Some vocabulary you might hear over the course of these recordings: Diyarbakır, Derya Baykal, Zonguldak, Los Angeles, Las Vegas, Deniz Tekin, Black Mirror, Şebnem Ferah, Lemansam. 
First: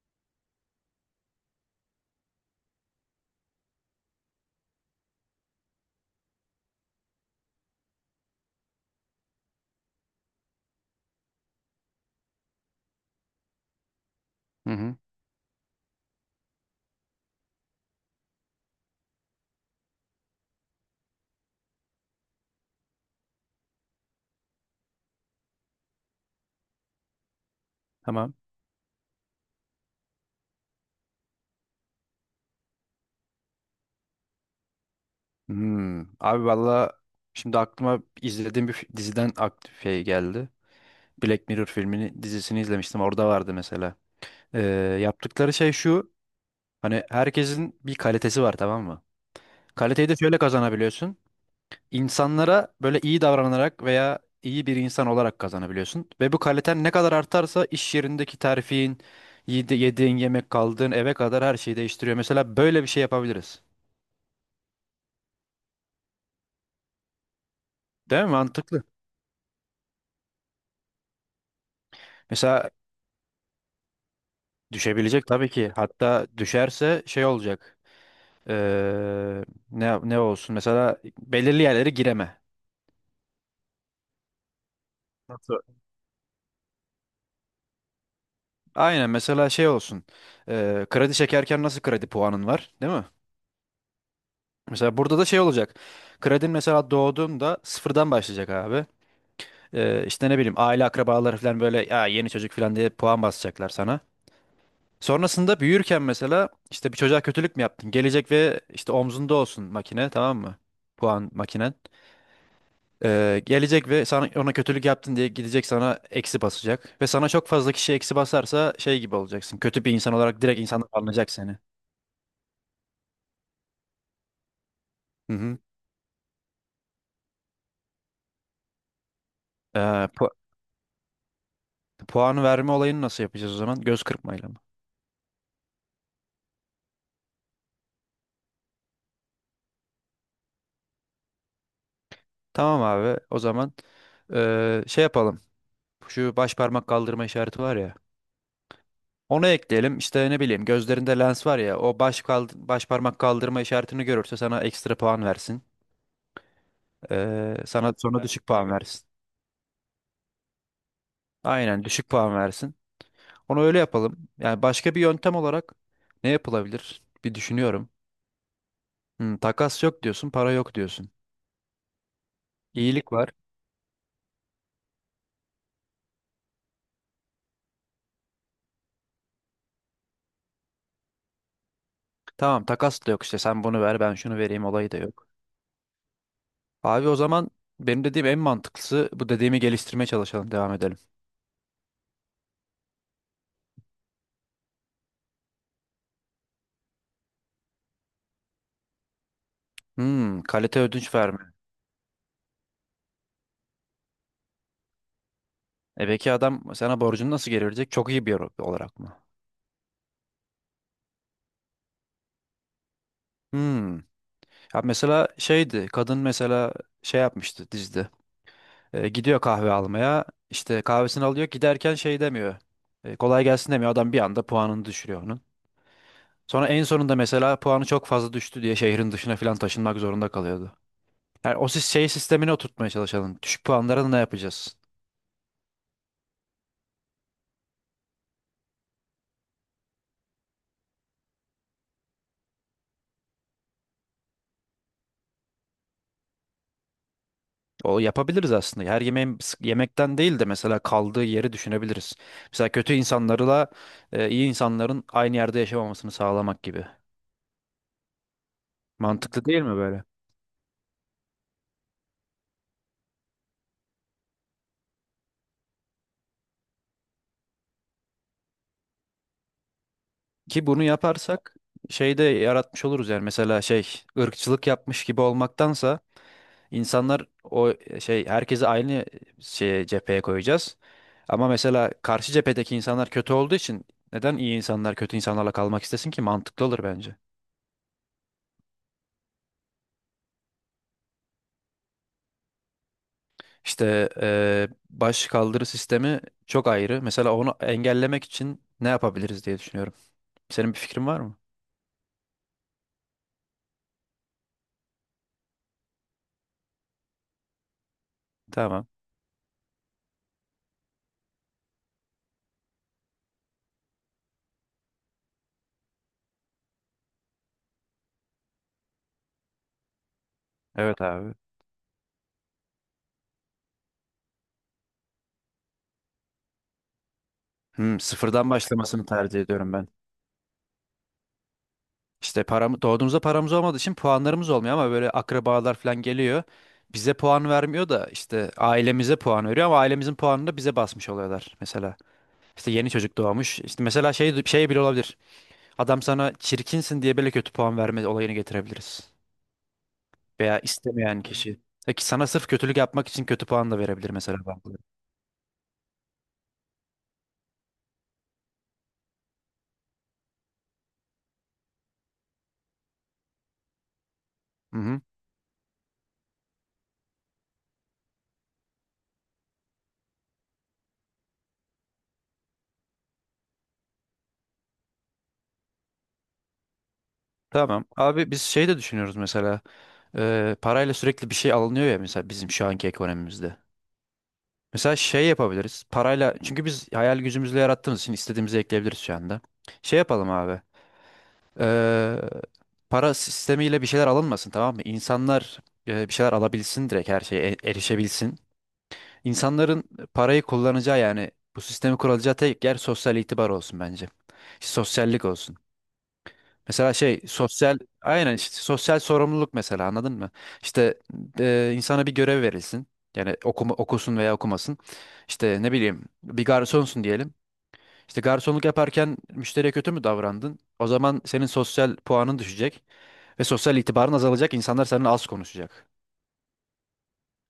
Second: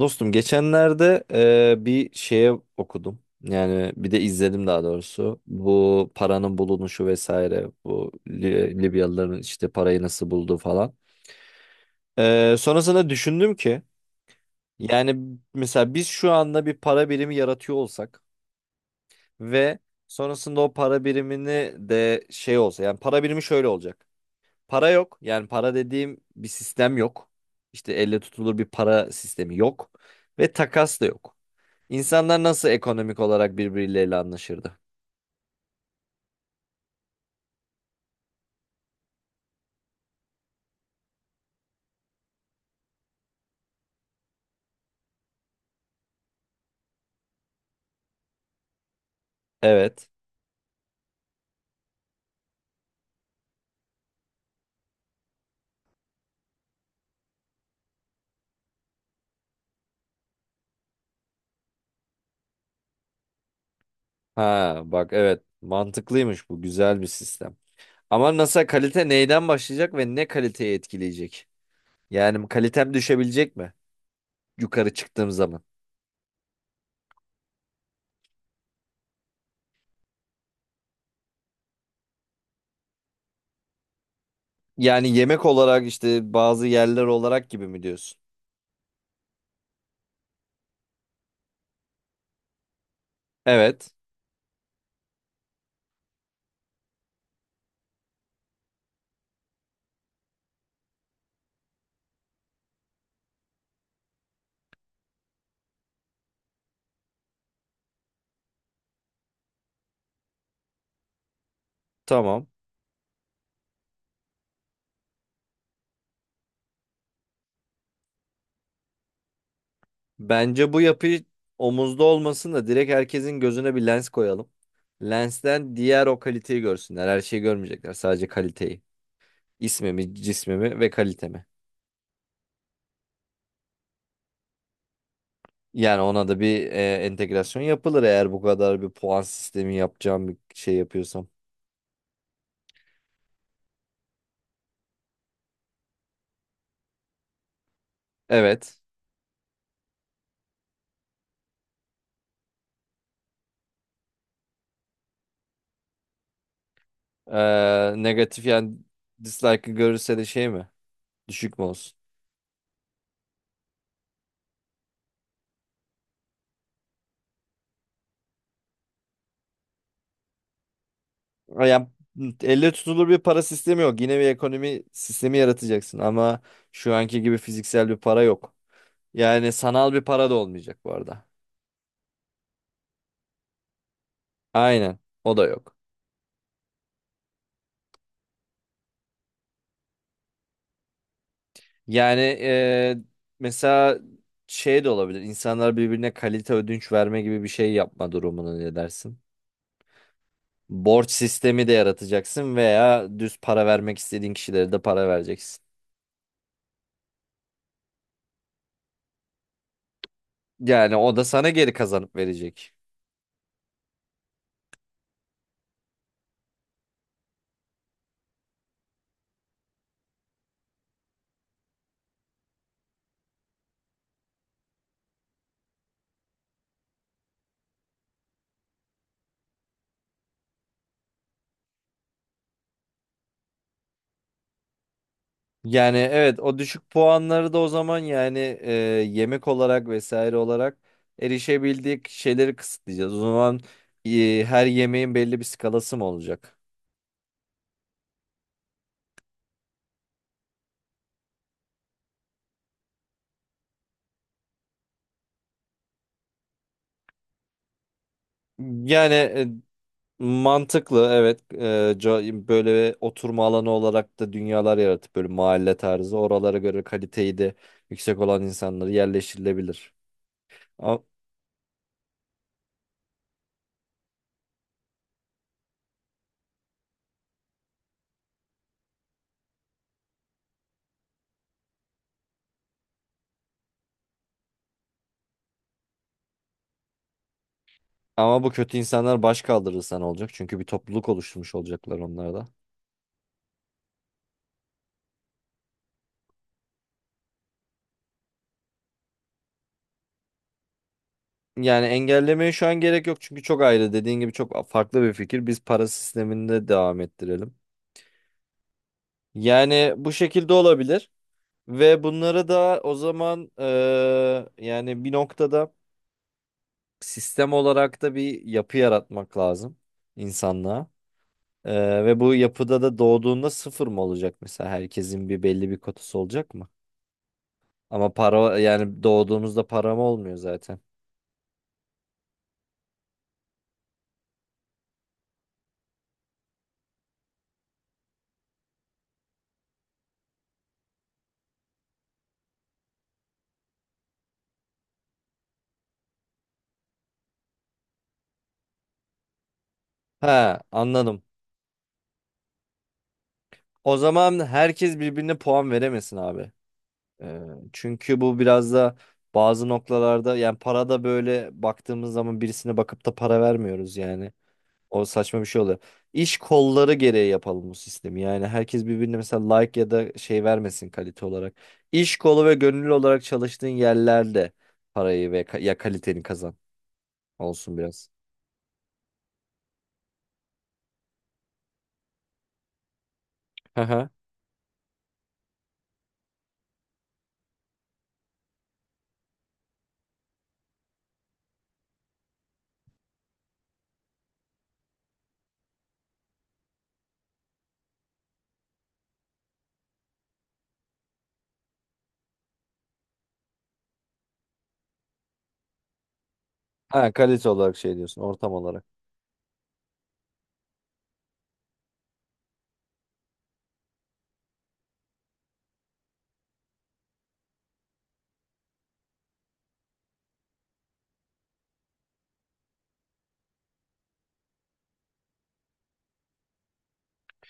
Dostum geçenlerde bir şeye okudum. Yani bir de izledim daha doğrusu. Bu paranın bulunuşu vesaire. Bu Libyalıların işte parayı nasıl bulduğu falan. Sonrasında düşündüm ki Hı hı. yani mesela biz şu anda bir para birimi yaratıyor olsak ve sonrasında o para birimini de şey olsa yani para birimi şöyle olacak. Para yok. Yani para dediğim bir sistem yok. İşte elle Tamam. tutulur bir para sistemi yok ve takas da yok. İnsanlar nasıl ekonomik olarak birbirleriyle anlaşırdı? Hmm. Abi valla şimdi aklıma izlediğim bir diziden aktif şey geldi. Black Mirror filmini dizisini izlemiştim. Orada vardı mesela. Ee, Yaptıkları şey şu. Hani herkesin bir kalitesi var, tamam mı? Evet. Kaliteyi de şöyle kazanabiliyorsun. İnsanlara böyle iyi davranarak veya iyi bir insan olarak kazanabiliyorsun. Ve bu kaliten ne kadar artarsa iş yerindeki terfin, yediğin yemek, kaldığın eve kadar her şeyi değiştiriyor. Mesela böyle bir şey yapabiliriz. Ha bak evet, mantıklıymış, bu güzel bir sistem. Değil mi? Ama nasıl, Mantıklı. kalite neyden başlayacak ve ne kaliteyi etkileyecek? Yani Mesela kalitem düşebilecek mi yukarı Düşebilecek çıktığım tabii zaman? ki. Hatta düşerse şey olacak. Ee, ne olsun? Mesela belirli yerlere gireme. Yani yemek Nasıl? olarak, işte bazı yerler olarak gibi mi diyorsun? Aynen mesela şey olsun. Kredi çekerken nasıl kredi puanın var, değil mi? Evet, Mesela burada da şey olacak. Kredin mesela doğduğunda sıfırdan başlayacak abi. İşte ne bileyim, aile akrabaları falan böyle ya yeni çocuk falan diye puan basacaklar sana. Sonrasında büyürken mesela işte bir çocuğa kötülük mü yaptın? Gelecek ve işte omzunda olsun makine, tamam mı? Puan makinen. tamam. Gelecek ve sana ona kötülük yaptın diye gidecek, sana eksi basacak. Ve sana çok fazla kişi eksi basarsa şey gibi olacaksın. Kötü bir insan olarak direkt Bence bu insanlar yapı anlayacak seni. omuzda olmasın da direkt herkesin gözüne bir lens koyalım. Hı hı. Lensten diğer, o kaliteyi görsünler. Her şeyi görmeyecekler, sadece kaliteyi. Ee, İsmimi, pu- cismimi ve kalitemi. Puan verme olayını nasıl yapacağız o zaman? Göz kırpmayla mı? Yani ona da bir entegrasyon yapılır, eğer bu kadar bir puan sistemi yapacağım bir şey yapıyorsam. Tamam abi, o zaman şey yapalım. Şu baş parmak kaldırma işareti var ya. Evet. Onu ekleyelim. İşte ne bileyim, gözlerinde lens var ya. O baş parmak kaldırma işaretini görürse sana ekstra puan versin. Sana sonra Negatif düşük puan yani, versin. dislike'ı görürse de şey mi? Düşük mü Aynen, olsun? düşük puan versin. Onu öyle yapalım. Yani başka bir yöntem olarak ne yapılabilir? Bir düşünüyorum. Hmm, takas yok diyorsun, para yok diyorsun. Yani elle tutulur İyilik bir var. para sistemi yok. Yine bir ekonomi sistemi yaratacaksın ama şu anki gibi fiziksel bir para yok. Yani sanal bir para da olmayacak bu arada. Tamam, takas da yok işte. Sen bunu ver, ben şunu vereyim olayı da Aynen. yok. O da yok. Abi o zaman benim dediğim en mantıklısı bu, dediğimi geliştirmeye çalışalım, devam edelim. Yani mesela şey de olabilir. İnsanlar birbirine kalite ödünç verme gibi bir şey yapma durumunu, ne dersin? Hmm, kalite Borç ödünç verme. sistemi de yaratacaksın veya düz para vermek istediğin kişilere de para vereceksin. E peki adam sana borcunu nasıl geri verecek? Çok iyi bir yer olarak mı? Yani o da sana geri kazanıp verecek. Hmm. Ya mesela şeydi, kadın mesela şey yapmıştı dizide. Gidiyor kahve almaya. İşte kahvesini alıyor. Giderken şey demiyor. Kolay gelsin demiyor. Adam bir anda puanını düşürüyor onun. Sonra en sonunda mesela puanı çok fazla düştü diye şehrin dışına falan taşınmak zorunda kalıyordu. Yani o şey sistemini oturtmaya çalışalım. Düşük puanlara ne yapacağız? Yani evet, o düşük puanları da o zaman yani yemek olarak vesaire olarak erişebildik şeyleri kısıtlayacağız. O zaman her yemeğin belli bir skalası mı olacak? O yapabiliriz aslında. Yemekten değil de mesela kaldığı yeri düşünebiliriz. Mesela kötü insanlarla iyi insanların aynı yerde yaşamamasını sağlamak gibi. Mantıklı Yani değil mi böyle? mantıklı, evet. Böyle oturma alanı olarak da dünyalar yaratıp böyle mahalle tarzı oralara göre kaliteyi de yüksek olan insanları yerleştirilebilir. Ki bunu Ama, yaparsak şey de yaratmış oluruz, yani mesela şey, ırkçılık yapmış gibi olmaktansa insanlar o şey, herkesi aynı şeye, cepheye koyacağız. Ama mesela karşı cephedeki insanlar kötü olduğu için neden iyi insanlar kötü insanlarla kalmak istesin ki, mantıklı olur bence. ama bu kötü insanlar baş kaldırırsa ne olacak? Çünkü bir topluluk oluşturmuş olacaklar onlar da. İşte baş kaldırı sistemi çok ayrı. Mesela onu engellemek için ne yapabiliriz diye düşünüyorum. Senin bir fikrin var mı? Yani engellemeye şu an gerek yok çünkü çok ayrı, dediğin gibi çok farklı bir fikir. Biz para sisteminde devam ettirelim. Tamam. Yani bu şekilde olabilir ve bunları da o zaman yani bir noktada sistem olarak da bir yapı yaratmak lazım insanlığa. Evet abi. Ve bu yapıda da doğduğunda sıfır mı olacak mesela? Herkesin bir belli bir kotası olacak mı? Hmm, Ama sıfırdan para, yani başlamasını tercih doğduğumuzda ediyorum ben. param olmuyor zaten. İşte param, doğduğumuzda paramız olmadığı için puanlarımız olmuyor, ama böyle akrabalar falan geliyor. Bize puan vermiyor da işte ailemize puan veriyor, ama ailemizin puanını da bize basmış oluyorlar mesela. İşte yeni çocuk doğmuş. İşte mesela şey, şey bile olabilir. Adam sana çirkinsin diye böyle kötü puan verme olayını getirebiliriz. Veya Ha, anladım. istemeyen kişi. Peki sana sırf kötülük yapmak için kötü puan da O verebilir mesela zaman bazıları. herkes birbirine puan veremesin abi. Ee, Çünkü bu biraz da bazı noktalarda, yani para da böyle baktığımız zaman birisine bakıp da para vermiyoruz yani. Hı hı. O saçma bir şey oluyor. İş kolları gereği yapalım bu sistemi. Yani herkes birbirine mesela like ya da şey vermesin kalite olarak. İş kolu ve gönüllü olarak çalıştığın yerlerde parayı ve kaliteni kazan olsun Tamam. biraz. Abi biz şey de düşünüyoruz mesela. Parayla sürekli bir şey alınıyor ya, mesela bizim şu anki ekonomimizde. Hı hı. Mesela şey yapabiliriz. Parayla, çünkü biz hayal gücümüzle yarattığımız için istediğimizi ekleyebiliriz şu anda. Şey yapalım abi. Ee, Para sistemiyle bir şeyler alınmasın, tamam mı? İnsanlar bir şeyler alabilsin, direkt her şeye erişebilsin. İnsanların parayı kullanacağı, yani bu sistemi kurulacağı tek yer sosyal itibar olsun bence. Sosyallik olsun. Mesela Ha, şey, kalite olarak sosyal, şey diyorsun, aynen, ortam işte olarak. sosyal sorumluluk mesela, anladın mı? İşte insana bir görev verilsin. Yani okuma, okusun veya okumasın. İşte ne bileyim, bir garsonsun diyelim. İşte garsonluk yaparken müşteriye kötü mü davrandın? O zaman senin sosyal puanın düşecek ve sosyal itibarın azalacak. İnsanlar seninle az konuşacak.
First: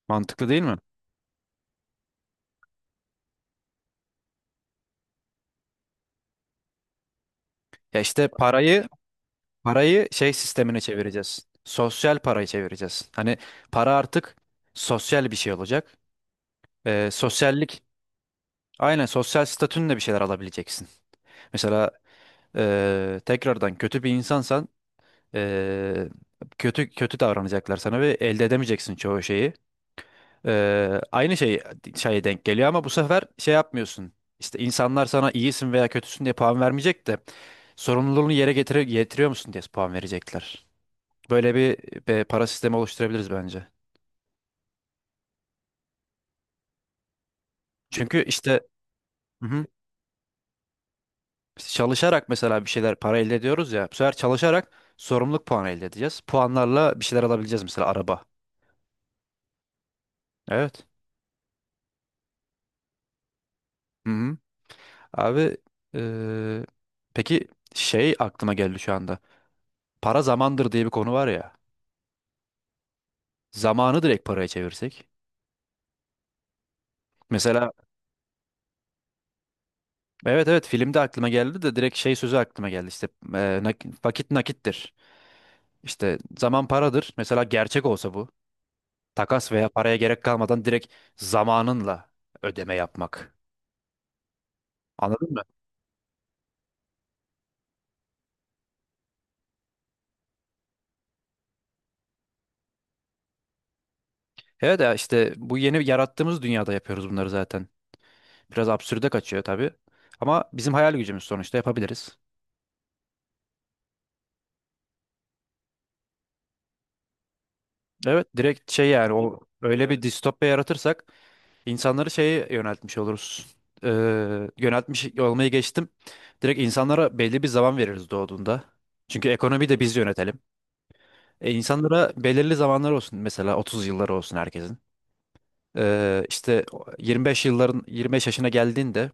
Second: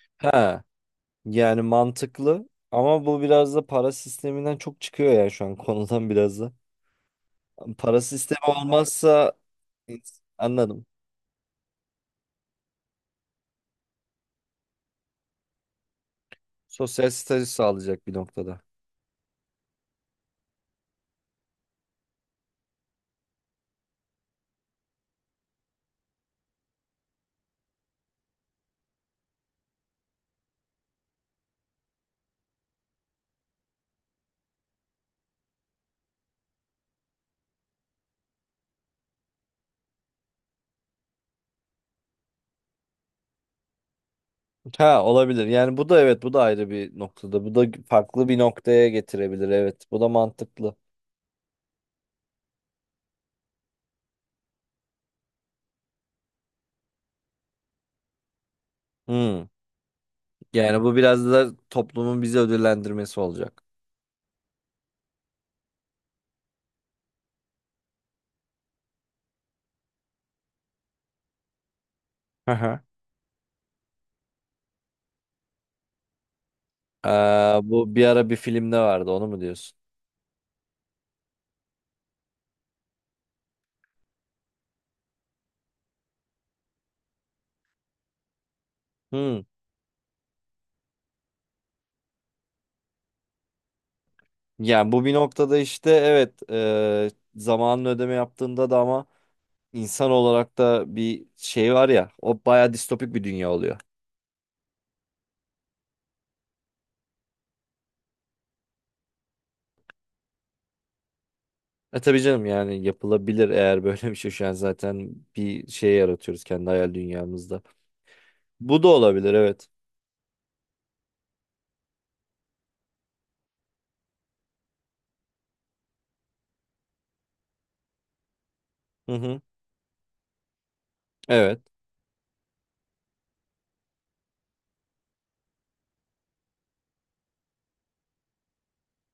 Mantıklı değil Ha, mi? yani mantıklı ama bu biraz da para sisteminden çok çıkıyor ya şu an konudan biraz da. Para Ya işte sistemi parayı olmazsa, parayı şey sistemine anladım. çevireceğiz. Sosyal parayı çevireceğiz. Hani para artık sosyal bir şey olacak. Sosyal statü Sosyallik, sağlayacak bir noktada. aynen, sosyal statünle bir şeyler alabileceksin. Mesela tekrardan kötü bir insansan, eee, kötü kötü davranacaklar sana ve elde edemeyeceksin çoğu şeyi. Aynı şey şeye denk geliyor, ama bu sefer şey yapmıyorsun. İşte insanlar sana iyisin veya kötüsün diye puan vermeyecek de getiriyor musun diye puan verecekler. Böyle bir, para sistemi oluşturabiliriz bence. Ha, olabilir. Yani bu da evet, bu da ayrı bir noktada. Bu da Çünkü farklı bir işte noktaya getirebilir. Mhm. Evet, bu da mantıklı. Biz çalışarak mesela bir şeyler, para elde ediyoruz ya. Bu sefer çalışarak sorumluluk puanı elde edeceğiz. Puanlarla bir şeyler alabileceğiz, mesela araba. Hmm. Yani Evet. bu biraz da toplumun bizi ödüllendirmesi olacak. Hı hı. Abi eee, peki şey aklıma geldi şu anda. Para zamandır diye bir konu var ya. Hı hı. Zamanı direkt paraya çevirsek. Ee, Mesela Bu bir ara bir filmde vardı, onu mu diyorsun? evet evet, filmde aklıma geldi de direkt şey sözü aklıma geldi işte vakit nakittir. İşte zaman paradır. Mesela gerçek olsa bu, Hmm. takas veya paraya gerek kalmadan direkt zamanınla ödeme yapmak. Yani bu bir Anladın mı? noktada işte evet, zamanın ödeme yaptığında da, ama insan olarak da bir şey var ya, o baya distopik bir dünya oluyor. Evet ya, işte bu yeni yarattığımız dünyada yapıyoruz bunları zaten. Biraz absürde kaçıyor tabii. Ama bizim hayal gücümüz, sonuçta E yapabiliriz. tabii canım, yani yapılabilir, eğer böyle bir şey şu an zaten bir şey yaratıyoruz kendi hayal dünyamızda. Evet, direkt Bu da şey, yani olabilir, o evet. öyle bir distopya yaratırsak insanları şeye yöneltmiş oluruz. Ee, Yöneltmiş olmayı geçtim. Direkt insanlara belli bir zaman veririz doğduğunda. Hı Çünkü hı. ekonomiyi de biz yönetelim. E, Evet. insanlara belirli zamanlar olsun, mesela 30 yılları olsun herkesin. İşte 25 yılların, 25 yaşına geldiğinde,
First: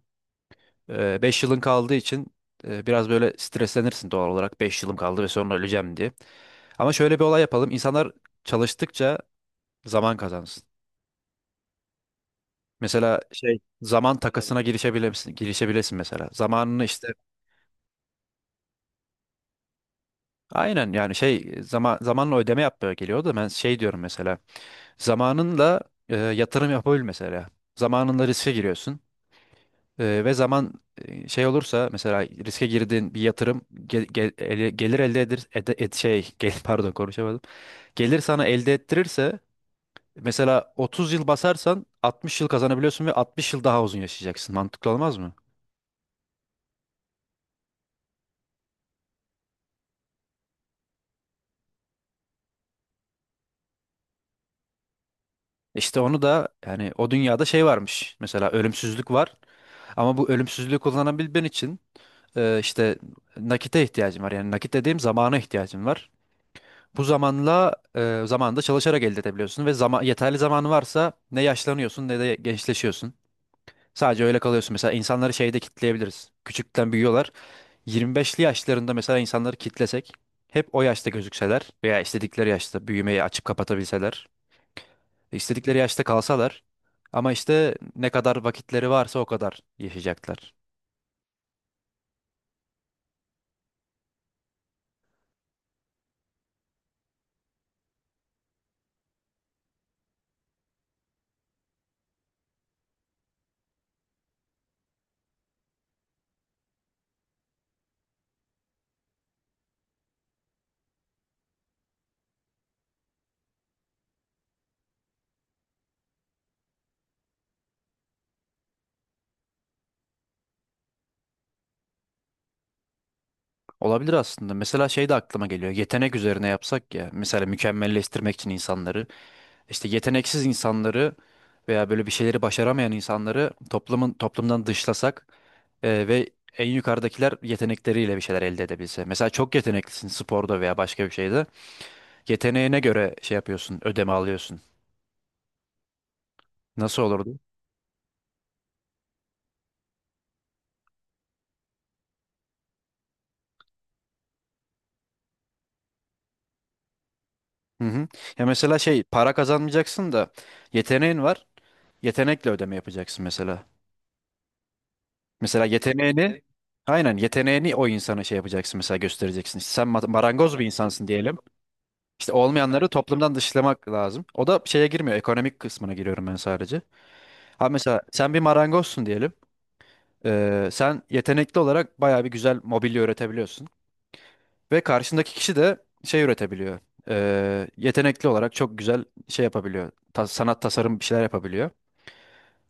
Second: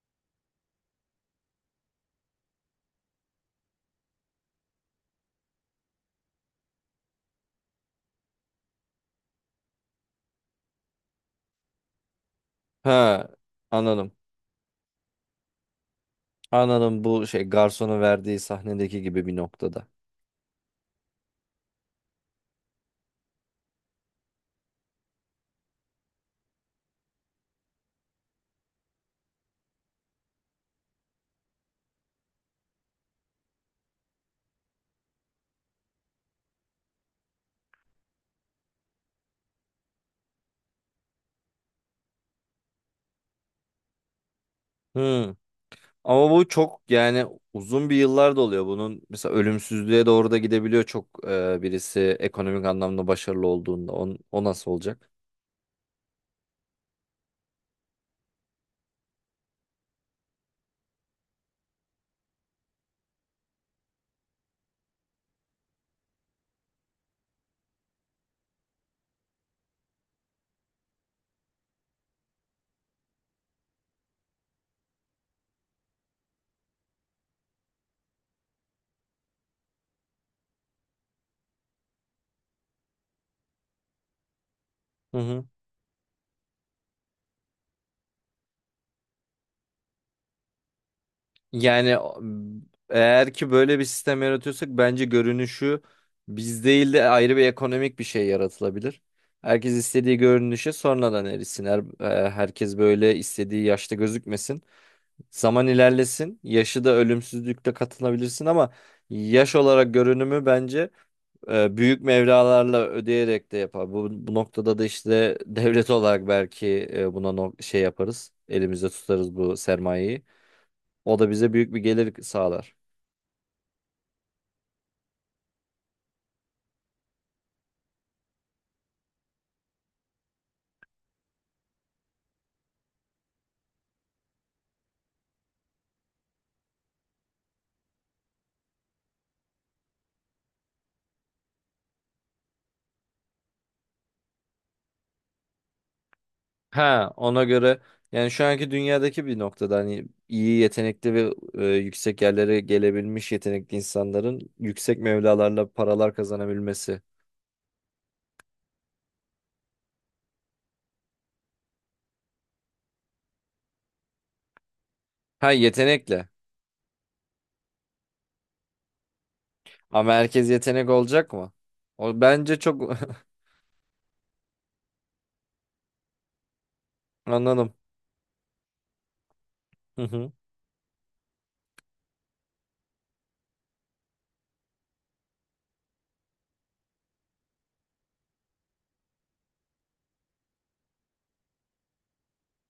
beş yılın kaldığı için biraz böyle streslenirsin doğal olarak, 5 yılım kaldı ve sonra öleceğim diye. Ama şöyle bir olay yapalım. İnsanlar çalıştıkça zaman kazansın. Mesela Ha, şey, anladım. zaman takasına girişebilirsin mesela. Zamanını Anladım, işte, bu şey, garsonun verdiği sahnedeki gibi bir noktada. aynen, yani şey, zaman, zamanla ödeme yapmaya geliyor da ben şey diyorum mesela. Zamanınla yatırım yapabil mesela. Zamanınla riske giriyorsun. Ve zaman şey olursa, mesela riske girdiğin bir yatırım gelir elde edir ede- et, şey gel, pardon konuşamadım. Gelir sana elde ettirirse mesela 30 yıl basarsan 60 yıl kazanabiliyorsun ve 60 yıl daha uzun yaşayacaksın. Mantıklı olmaz mı? Hı. Ama bu çok yani uzun bir yıllar da oluyor bunun. Mesela ölümsüzlüğe doğru da gidebiliyor çok, birisi ekonomik anlamda başarılı olduğunda. O nasıl olacak? İşte onu da, yani o dünyada şey varmış. Mesela ölümsüzlük var, ama bu ölümsüzlüğü kullanabilmen için işte nakite ihtiyacın var. Yani nakit dediğim zamana ihtiyacın var. Bu zamanla zamanda çalışarak elde edebiliyorsun ve zaman, yeterli zamanı varsa ne yaşlanıyorsun ne de gençleşiyorsun. Sadece öyle kalıyorsun. Mesela insanları şeyde kitleyebiliriz. Küçükten büyüyorlar. 25'li yaşlarında mesela insanları kitlesek, hep o yaşta gözükseler veya istedikleri yaşta büyümeyi açıp kapatabilseler, Hı hı. istedikleri yaşta kalsalar, ama işte ne kadar vakitleri varsa o kadar yaşayacaklar. Yani eğer ki böyle bir sistem yaratıyorsak bence görünüşü biz değil de ayrı bir ekonomik bir şey yaratılabilir. Herkes istediği görünüşe sonradan erisin. Herkes böyle istediği yaşta gözükmesin. Zaman ilerlesin. Yaşı da ölümsüzlükle katılabilirsin ama yaş olarak görünümü bence büyük mevralarla ödeyerek de yapar. Bu noktada da işte devlet olarak belki buna şey yaparız. Elimizde tutarız bu sermayeyi. O da bize büyük bir gelir sağlar. Olabilir aslında. Mesela şey de aklıma geliyor. Yetenek üzerine yapsak ya. Mesela mükemmelleştirmek için insanları. İşte yeteneksiz insanları veya böyle bir şeyleri başaramayan insanları toplumdan dışlasak ve en yukarıdakiler yetenekleriyle bir şeyler elde edebilse. Mesela çok yeteneklisin sporda veya başka bir şeyde. Yeteneğine göre şey yapıyorsun, ödeme alıyorsun. Nasıl Ha, olurdu? ona göre yani şu anki dünyadaki bir noktada hani iyi yetenekli ve yüksek yerlere gelebilmiş yetenekli insanların yüksek mevlalarla paralar kazanabilmesi. Hı hı. Ya mesela şey, para kazanmayacaksın da yeteneğin var. Yetenekle ödeme yapacaksın mesela. Ha, Mesela yetenekle. yeteneğini, aynen, yeteneğini o insana şey yapacaksın, mesela göstereceksin. İşte sen Ama herkes marangoz bir yetenek insansın olacak diyelim. mı? O İşte bence çok olmayanları toplumdan dışlamak lazım. O da şeye girmiyor. Ekonomik kısmına giriyorum ben sadece. Ha, anladım. mesela sen bir marangozsun diyelim. Hı hı. Sen yetenekli olarak bayağı bir güzel mobilya üretebiliyorsun. Ve karşındaki kişi de şey üretebiliyor. Yetenekli olarak çok güzel şey yapabiliyor. Sanat, tasarım bir şeyler yapabiliyor.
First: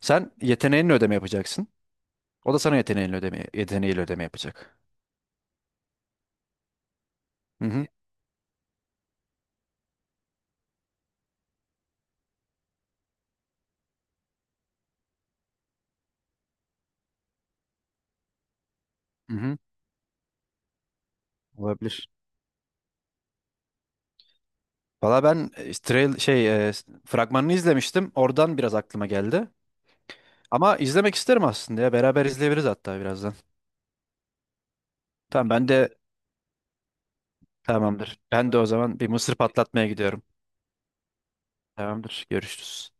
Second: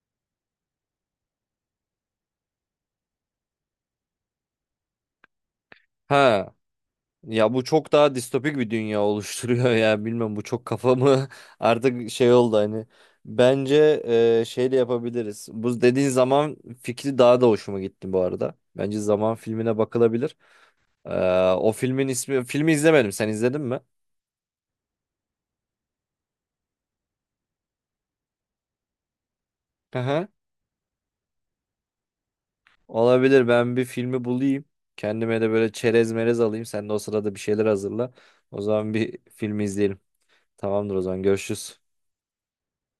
Sen yeteneğinle ödeme yapacaksın. O da sana yeteneğinle ödeme, yeteneğiyle ödeme yapacak. Ha. Ya bu Hı hı. çok daha distopik bir dünya oluşturuyor ya, bilmem bu çok kafamı artık şey oldu hani. Bence şeyle yapabiliriz. Bu dediğin zaman fikri daha da hoşuma gitti bu arada. Bence zaman Hı hı. filmine bakılabilir. O filmin Olabilir. ismi, filmi izlemedim. Sen izledin mi? Valla ben fragmanını izlemiştim. Oradan biraz aklıma geldi. Aha. Ama izlemek isterim aslında ya. Beraber izleyebiliriz hatta birazdan. Olabilir, ben bir filmi bulayım. Kendime de Tamam, ben böyle de çerez merez alayım. Sen de o sırada bir şeyler hazırla. tamamdır. Ben de O o zaman zaman bir bir mısır filmi patlatmaya izleyelim. gidiyorum. Tamamdır, o zaman görüşürüz. Tamamdır. Görüşürüz.